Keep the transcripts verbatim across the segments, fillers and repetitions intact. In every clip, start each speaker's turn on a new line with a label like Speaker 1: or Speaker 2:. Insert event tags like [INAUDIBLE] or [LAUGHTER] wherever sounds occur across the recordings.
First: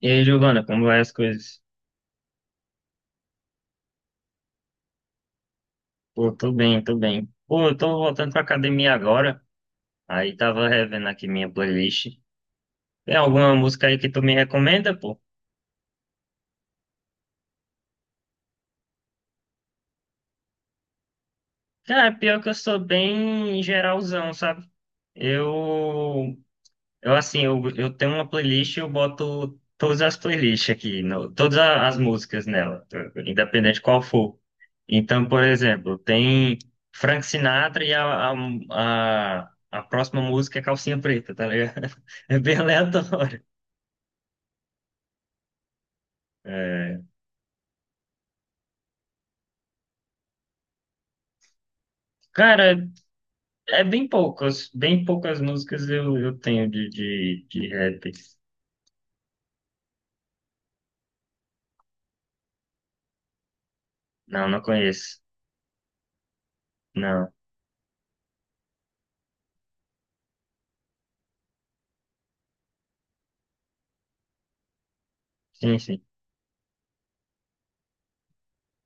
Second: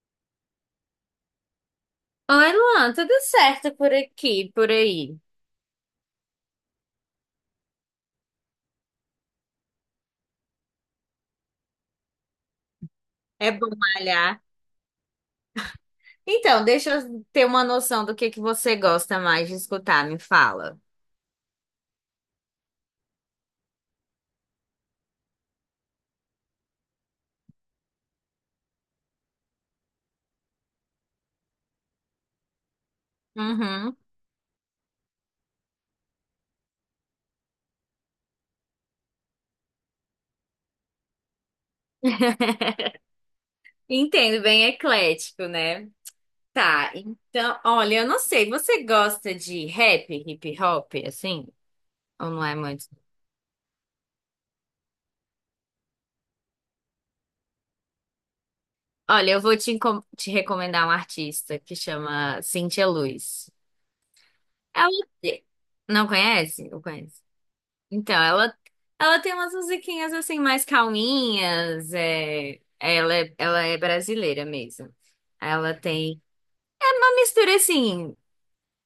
Speaker 1: E aí, Giovana, como vai as coisas?
Speaker 2: Oi, Luan, tudo certo por aqui, por aí?
Speaker 1: Pô, tô bem, tô bem. Pô, eu tô voltando pra academia agora. Aí tava revendo aqui minha playlist. Tem
Speaker 2: É
Speaker 1: alguma
Speaker 2: bom
Speaker 1: música aí que tu me
Speaker 2: malhar.
Speaker 1: recomenda, pô?
Speaker 2: Então, deixa eu ter uma noção do que que você gosta mais de escutar, me fala.
Speaker 1: Cara, pior que eu sou bem geralzão, sabe? Eu Eu assim, eu, eu tenho uma playlist e eu boto todas as playlists aqui, no- todas a- as músicas nela, t- independente
Speaker 2: Uhum.
Speaker 1: qual for. Então, por exemplo, tem Frank Sinatra e a, a, a, a próxima música é Calcinha Preta, tá ligado? [LAUGHS] É bem
Speaker 2: [LAUGHS]
Speaker 1: aleatório.
Speaker 2: Entendo, bem eclético, né? Tá,
Speaker 1: É,
Speaker 2: então, olha, eu não sei, você gosta de rap, hip hop, assim? Ou não é muito?
Speaker 1: cara, é bem poucas, bem poucas músicas eu, eu tenho de, de, de rap.
Speaker 2: Olha, eu vou te, encom- te recomendar um artista que chama Cintia Luz.
Speaker 1: Não, não
Speaker 2: Ela
Speaker 1: conheço.
Speaker 2: não conhece? Ou conhece?
Speaker 1: Não,
Speaker 2: Então, ela, ela tem umas musiquinhas assim mais calminhas, é, ela, é- ela é brasileira mesmo. Ela
Speaker 1: sim, sim.
Speaker 2: tem uma mistura assim,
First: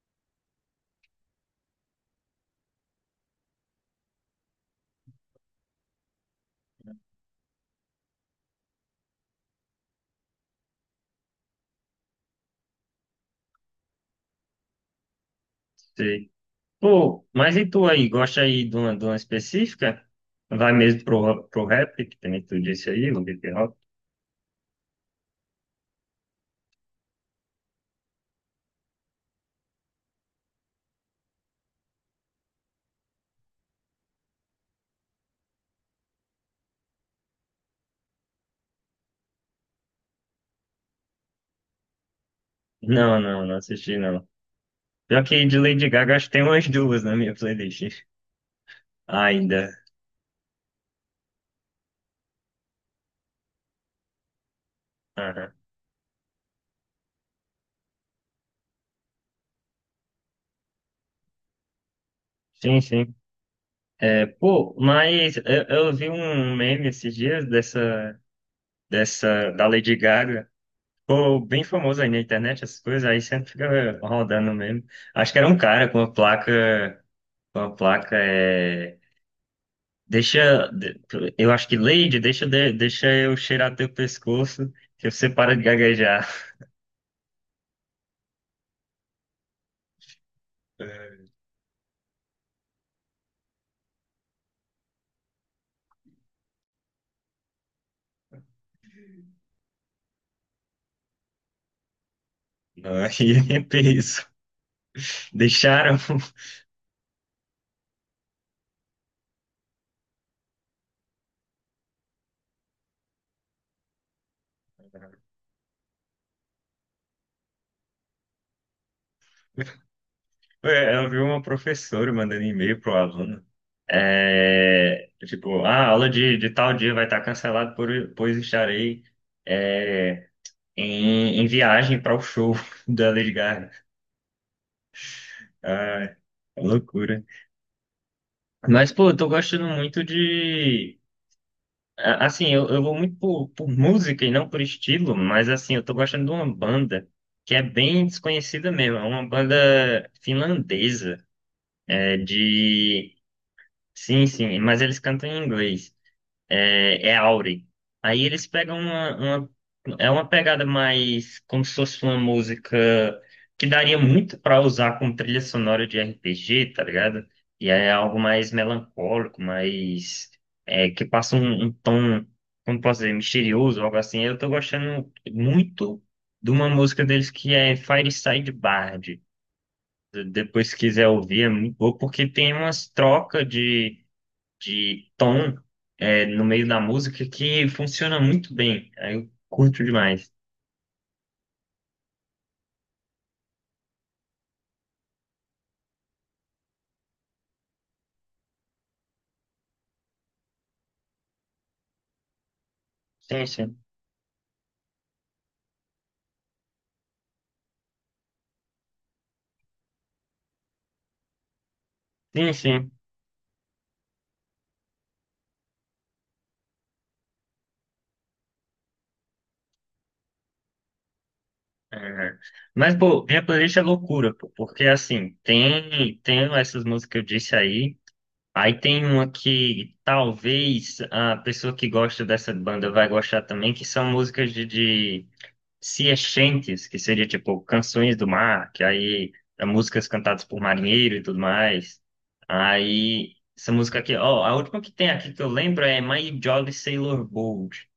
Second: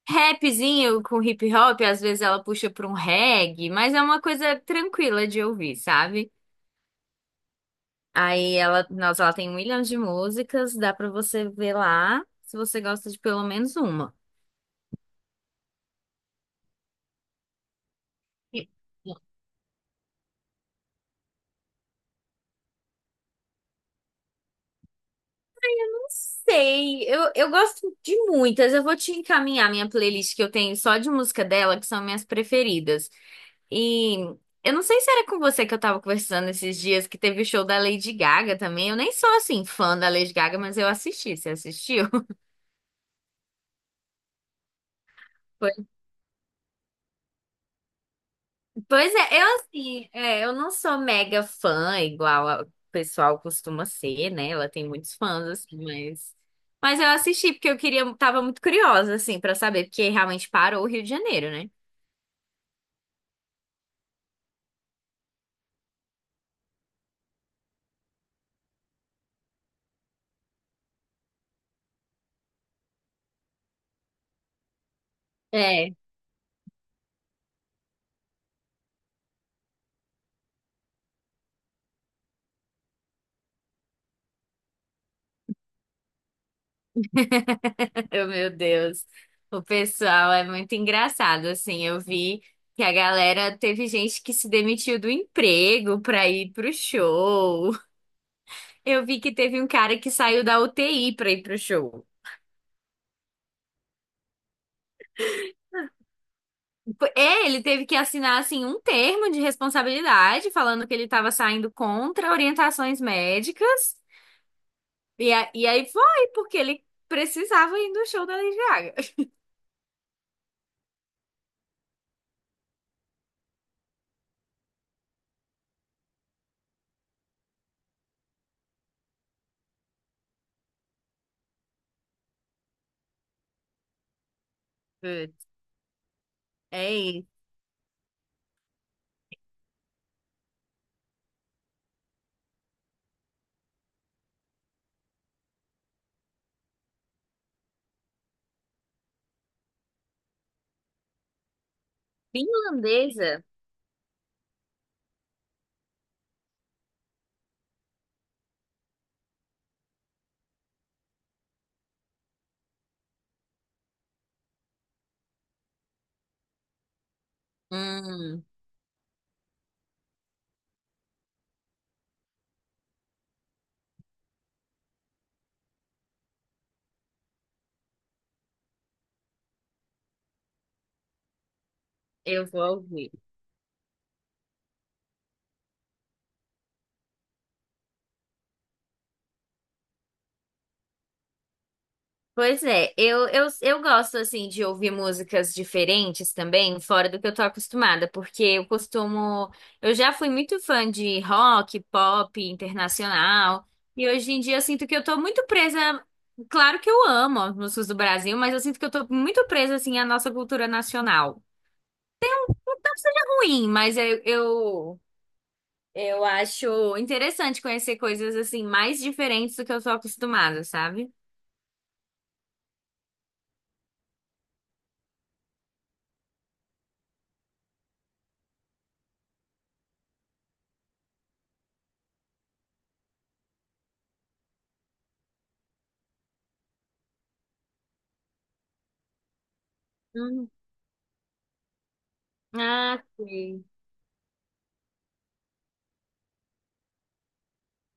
Speaker 2: rapzinho com hip hop, às vezes ela puxa para um reggae, mas é uma coisa tranquila de ouvir, sabe? Aí ela, nossa, ela tem um milhão de músicas, dá para você ver lá se você gosta de pelo menos uma.
Speaker 1: Sei. Pô, mas e tu aí? Gosta
Speaker 2: Eu
Speaker 1: aí de uma, de uma específica? Vai mesmo pro, pro rap, que também tu disse aí, o hip hop?
Speaker 2: Não sei, eu, eu gosto de muitas. Eu vou te encaminhar minha playlist que eu tenho só de música dela, que são minhas preferidas. E eu não sei se era com você que eu tava conversando esses dias que teve o show da Lady Gaga também. Eu nem sou assim fã da Lady Gaga, mas eu assisti. Você assistiu? [LAUGHS]
Speaker 1: Não, não, não assisti não. Pior que de
Speaker 2: Pois
Speaker 1: Lady Gaga, acho que tem umas duas na minha playlist
Speaker 2: pois é, eu
Speaker 1: ainda.
Speaker 2: assim, é, eu não sou mega fã igual a- o pessoal costuma ser, né? Ela tem muitos fãs
Speaker 1: Aham.
Speaker 2: assim, mas mas eu assisti porque eu queria, tava muito curiosa assim pra saber, porque realmente parou o Rio de Janeiro, né?
Speaker 1: Sim, sim. É, pô, mas eu, eu vi um meme esses dias dessa, dessa, da Lady Gaga. Pô, bem famoso aí na internet, essas coisas, aí sempre fica rodando mesmo. Acho que era um cara
Speaker 2: É.
Speaker 1: com uma placa, com uma placa, é. Deixa, de- eu acho que Lady, deixa, de- deixa eu cheirar teu pescoço, que você para de gaguejar.
Speaker 2: Oh, meu Deus. O pessoal é muito engraçado, assim. Eu vi que a galera teve gente que se demitiu do emprego pra ir pro show. Eu vi que teve um cara que saiu da U T I pra ir pro show.
Speaker 1: Não, aí [LAUGHS] é peso. Deixaram.
Speaker 2: É, ele teve que assinar assim um termo de responsabilidade falando que ele estava saindo contra orientações médicas. E,
Speaker 1: [LAUGHS]
Speaker 2: a- e aí foi porque ele precisava ir no show da Lady Gaga.
Speaker 1: Ué, eu vi uma professora mandando e-mail pro aluno. É, tipo, ah, a aula de, de tal dia vai estar cancelada, por, pois estarei é, em, em viagem para o show [LAUGHS] da Lady Gaga.
Speaker 2: Putz,
Speaker 1: Ah,
Speaker 2: é
Speaker 1: loucura.
Speaker 2: isso.
Speaker 1: Mas, pô, eu tô gostando muito de a- assim, eu, eu vou muito por, por música e não por estilo, mas assim, eu tô gostando de uma banda que é bem desconhecida mesmo. É uma banda finlandesa, é de...
Speaker 2: Finlandesa.
Speaker 1: Sim, sim, mas eles cantam em inglês é, é Aure. Aí eles pegam uma, uma- é uma pegada mais como se fosse uma música que daria muito para usar como trilha sonora de R P G, tá ligado? E é algo
Speaker 2: Hum,
Speaker 1: mais melancólico, mais. É, que passa um, um tom, como posso dizer, misterioso, algo assim. Eu tô gostando muito de uma música deles que é Fireside Bard. Depois, se quiser ouvir, é muito boa, porque
Speaker 2: eu
Speaker 1: tem
Speaker 2: vou
Speaker 1: umas
Speaker 2: ouvir.
Speaker 1: trocas de de tom é, no meio da música que funciona muito bem. Aí eu curto demais.
Speaker 2: Pois é, eu, eu, eu gosto assim de ouvir músicas diferentes também, fora do que eu tô acostumada, porque eu costumo, eu já fui muito fã de rock, pop,
Speaker 1: Sim,
Speaker 2: internacional,
Speaker 1: sim.
Speaker 2: e hoje em dia eu sinto que eu tô muito presa, claro que eu amo as músicas do Brasil, mas eu sinto que eu tô muito presa assim à nossa cultura nacional.
Speaker 1: Sim, sim.
Speaker 2: Ruim, mas eu, eu, eu acho interessante conhecer coisas assim mais diferentes do que eu sou acostumada, sabe?
Speaker 1: É. Mas, pô, minha playlist é loucura, pô, porque assim, tem, tem essas músicas que eu disse aí. Aí tem uma que talvez a pessoa que gosta dessa banda vai gostar também, que são músicas de, de sea chantes, que seria tipo canções do mar, que aí é músicas cantadas
Speaker 2: Hum.
Speaker 1: por marinheiro e tudo mais.
Speaker 2: Ah,
Speaker 1: Aí
Speaker 2: sei,
Speaker 1: essa música aqui, ó, a última que tem aqui que eu lembro é My Jolly Sailor Bold.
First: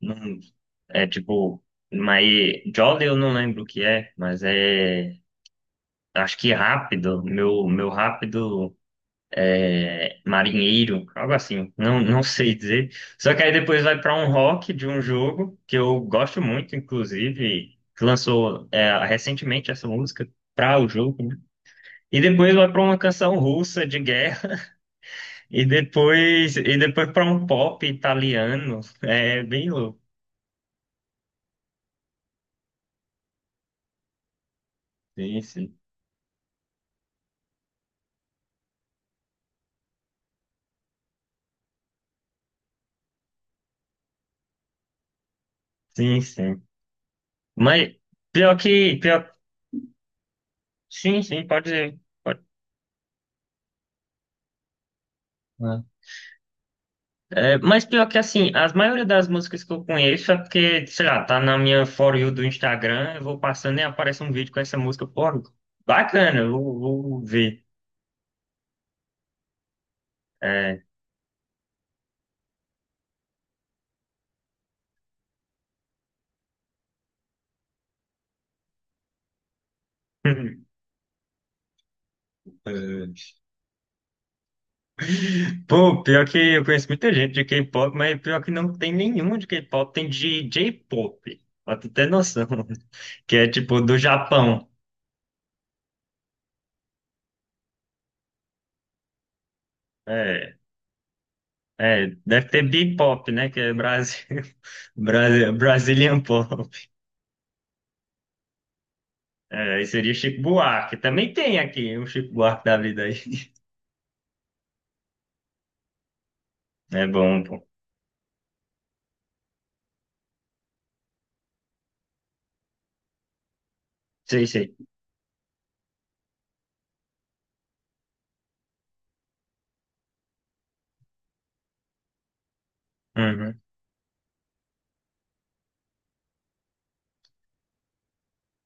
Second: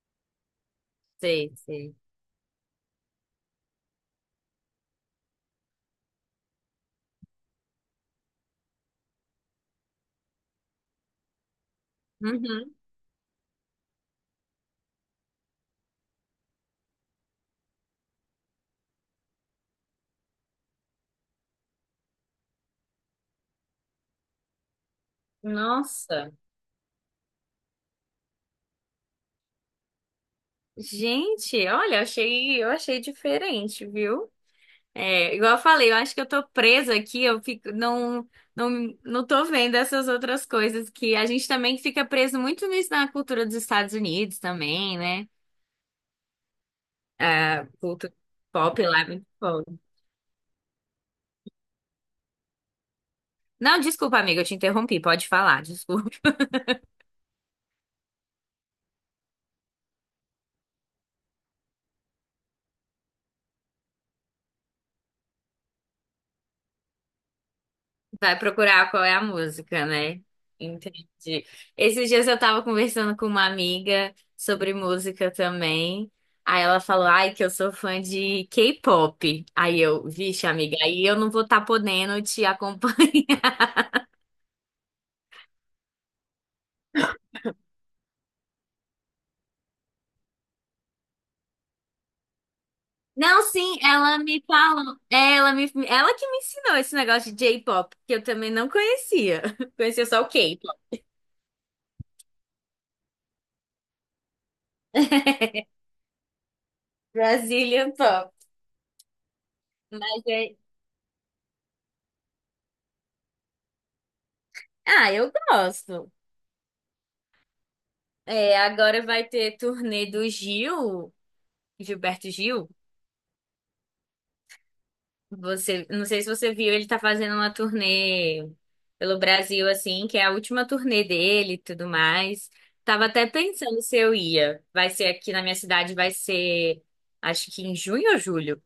Speaker 1: Não, é
Speaker 2: sei,
Speaker 1: tipo,
Speaker 2: sei.
Speaker 1: My Jolly eu não lembro o que é, mas é acho que rápido, meu meu rápido marinheiro, algo assim, não, não sei
Speaker 2: Uhum.
Speaker 1: dizer. Só que aí depois vai para um rock de um jogo que eu gosto muito, inclusive, que lançou é, recentemente essa música para o jogo, né? E depois vai para uma canção russa de guerra [LAUGHS] e
Speaker 2: Nossa,
Speaker 1: depois e depois para um pop italiano, é bem louco.
Speaker 2: gente, olha, achei, eu achei diferente, viu? É,
Speaker 1: Sim,
Speaker 2: igual eu
Speaker 1: sim,
Speaker 2: falei, eu acho que eu tô presa aqui, eu fico, não, não, não tô vendo essas outras coisas que a gente também fica preso muito nisso na cultura dos Estados Unidos também, né?
Speaker 1: sim, sim.
Speaker 2: A
Speaker 1: Mas
Speaker 2: cultura
Speaker 1: pior
Speaker 2: pop
Speaker 1: que
Speaker 2: lá é muito
Speaker 1: pior,
Speaker 2: forte.
Speaker 1: sim, sim, pode dizer. Pode.
Speaker 2: Não, desculpa, amiga, eu te interrompi, pode falar.
Speaker 1: É, mas pior que assim, as maioria das músicas que eu conheço é porque, sei lá, tá na minha For You do Instagram, eu vou passando e aparece um vídeo com essa música, pô, bacana, eu vou, vou ver.
Speaker 2: Vai procurar qual é a música, né?
Speaker 1: É.
Speaker 2: Entendi. Esses dias eu tava conversando com uma amiga sobre música também. Aí ela falou, ai, que eu sou fã de K-pop. Aí eu, vixe,
Speaker 1: [LAUGHS]
Speaker 2: amiga, aí eu não vou estar podendo te acompanhar. [LAUGHS]
Speaker 1: Pô, pior que eu conheço muita gente de K-pop, mas pior que não tem nenhum de K-pop, tem de J-pop, pra tu ter noção, [LAUGHS] que
Speaker 2: Não,
Speaker 1: é
Speaker 2: sim,
Speaker 1: tipo do
Speaker 2: ela me
Speaker 1: Japão.
Speaker 2: falou. é, Ela me, ela que me ensinou esse negócio de J-pop, que eu também não conhecia. [LAUGHS] Conhecia só o
Speaker 1: É,
Speaker 2: K-pop.
Speaker 1: é, deve ter B-pop, né, que é Brasil, [LAUGHS] Brasil, Brazilian Pop.
Speaker 2: Brazilian Pop.
Speaker 1: É, aí seria
Speaker 2: Mas
Speaker 1: Chico
Speaker 2: é.
Speaker 1: Buarque. Também tem aqui o Chico Buarque da vida aí.
Speaker 2: Ah, eu gosto.
Speaker 1: É bom, pô.
Speaker 2: É, agora vai ter turnê do Gil. Gilberto Gil,
Speaker 1: Sei, sei.
Speaker 2: você, não sei se você viu, ele tá fazendo uma turnê pelo Brasil, assim, que é a última turnê dele e tudo mais. Tava até
Speaker 1: Uhum.
Speaker 2: pensando se eu ia. Vai ser aqui na minha cidade, vai ser, acho que em junho ou julho.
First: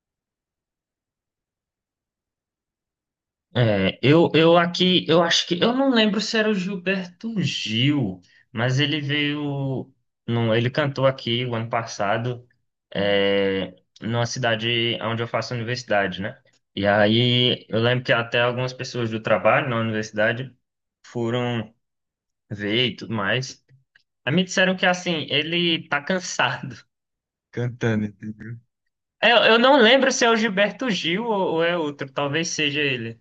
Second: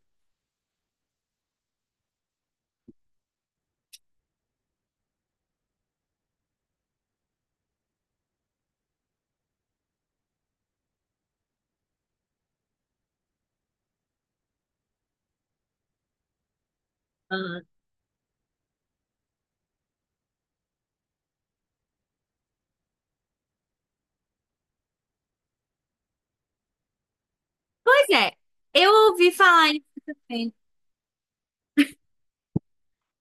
Speaker 1: É, eu, eu aqui, eu acho que, eu não lembro se era o Gilberto Gil, mas ele veio, não, ele cantou aqui o ano passado, é, numa cidade onde eu faço universidade, né? E aí
Speaker 2: Aham.
Speaker 1: eu lembro que até algumas pessoas do trabalho na universidade foram ver e tudo mais. Aí me disseram que assim, ele tá cansado. [LAUGHS]
Speaker 2: Pois
Speaker 1: Cantando.
Speaker 2: é, eu ouvi
Speaker 1: É, Eu, eu
Speaker 2: falar
Speaker 1: não
Speaker 2: em
Speaker 1: lembro se é o Gilberto Gil ou, ou é outro, talvez seja ele.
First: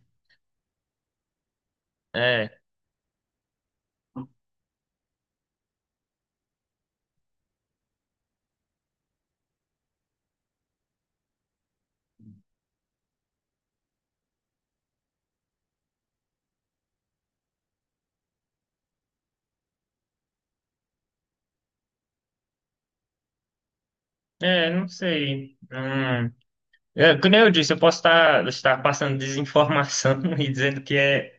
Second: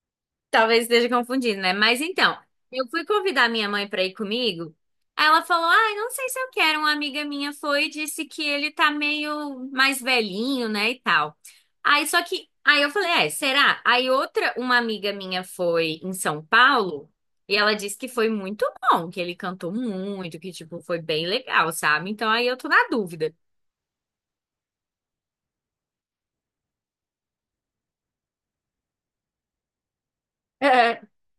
Speaker 2: talvez esteja confundindo, né? Mas então,
Speaker 1: É,
Speaker 2: eu fui convidar minha mãe para ir comigo. Aí ela falou: Ah, não sei se eu quero. Uma amiga minha foi e disse que ele tá meio mais velhinho, né? E tal. Aí só que. Aí eu falei: É, será? Aí outra, uma amiga minha foi em São Paulo e ela disse que foi muito bom, que ele cantou muito, que, tipo, foi bem legal, sabe? Então aí eu tô na dúvida.
Speaker 1: é, não sei. Hum. É, como eu disse, eu posso estar, estar passando desinformação [LAUGHS] e dizendo que
Speaker 2: É.
Speaker 1: é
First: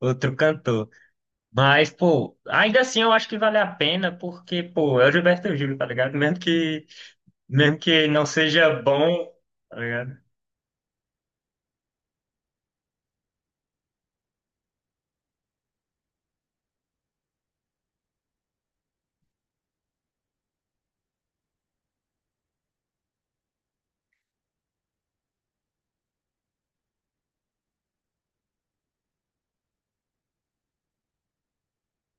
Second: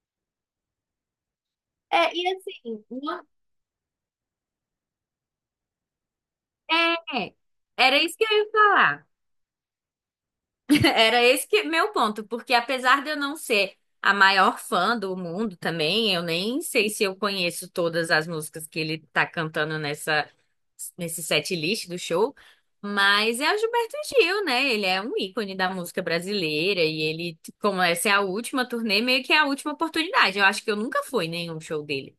Speaker 1: outro cantor. Mas,
Speaker 2: É, e
Speaker 1: pô, ainda
Speaker 2: assim,
Speaker 1: assim eu
Speaker 2: não-
Speaker 1: acho que vale a pena, porque, pô, é o Gilberto Gil, tá ligado? Mesmo que,
Speaker 2: é,
Speaker 1: mesmo
Speaker 2: era
Speaker 1: que
Speaker 2: isso que
Speaker 1: não
Speaker 2: eu ia
Speaker 1: seja
Speaker 2: falar.
Speaker 1: bom, tá ligado?
Speaker 2: [LAUGHS] Era esse que meu ponto, porque apesar de eu não ser a maior fã do mundo também, eu nem sei se eu conheço todas as músicas que ele tá cantando nessa nesse set list do show, mas é o Gilberto Gil, né? Ele é um ícone da música brasileira e ele, como essa é a última turnê, meio que é a última oportunidade. Eu acho que eu nunca fui em nenhum show dele.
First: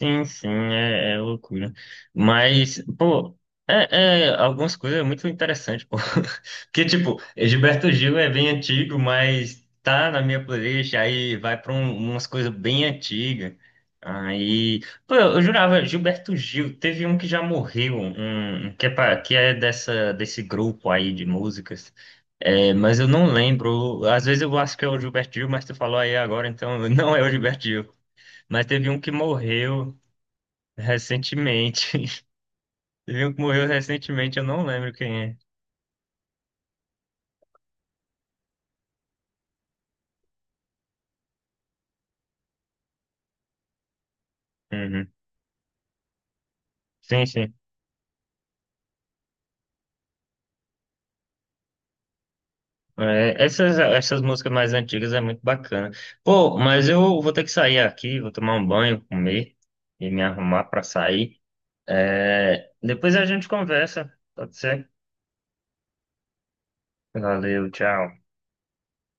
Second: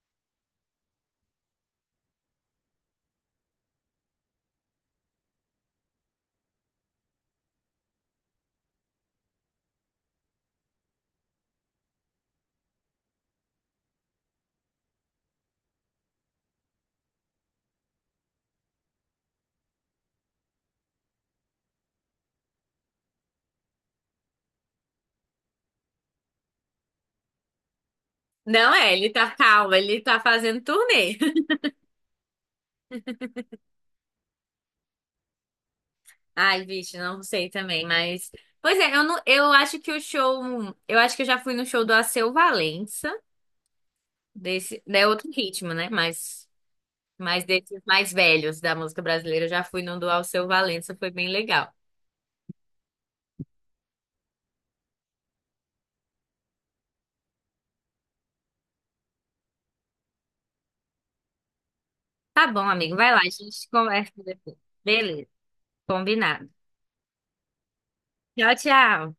Speaker 1: Sim, sim, é, é loucura. Mas, pô, é, é algumas coisas é muito interessante, pô. [LAUGHS] Porque, tipo, Gilberto Gil é bem antigo, mas tá na minha playlist, aí vai pra um- umas coisas bem antigas. Aí, pô, eu jurava, Gilberto Gil, teve um que já morreu, um, um que é, pa- que é dessa, desse grupo aí de músicas. É, mas eu não lembro. Às vezes eu acho que é o Gilberto Gil, mas tu falou aí agora, então [LAUGHS] não é o Gilberto Gil. Mas
Speaker 2: Não
Speaker 1: teve
Speaker 2: é,
Speaker 1: um
Speaker 2: ele
Speaker 1: que
Speaker 2: tá calmo,
Speaker 1: morreu.
Speaker 2: ele tá fazendo turnê.
Speaker 1: Recentemente. [LAUGHS] Teve um que morreu recentemente, eu não lembro quem é.
Speaker 2: Ai, bicho, não sei também, mas. Pois é, eu, não, eu acho que o show. Eu acho que eu já fui no show do Alceu Valença, desse. né, É
Speaker 1: Uhum.
Speaker 2: outro ritmo, né? Mas,
Speaker 1: Sim,
Speaker 2: mas
Speaker 1: sim.
Speaker 2: desses mais velhos da música brasileira, eu já fui no do Alceu Valença, foi bem legal.
Speaker 1: É, essas, essas músicas mais antigas é muito bacana. Pô, mas eu vou ter que sair aqui, vou tomar um banho, comer e me arrumar pra sair.
Speaker 2: Tá bom,
Speaker 1: É,
Speaker 2: amigo, vai
Speaker 1: depois
Speaker 2: lá, a
Speaker 1: a gente
Speaker 2: gente conversa
Speaker 1: conversa, pode
Speaker 2: depois.
Speaker 1: ser?
Speaker 2: Beleza, combinado.
Speaker 1: Valeu, tchau.
Speaker 2: Tchau, tchau.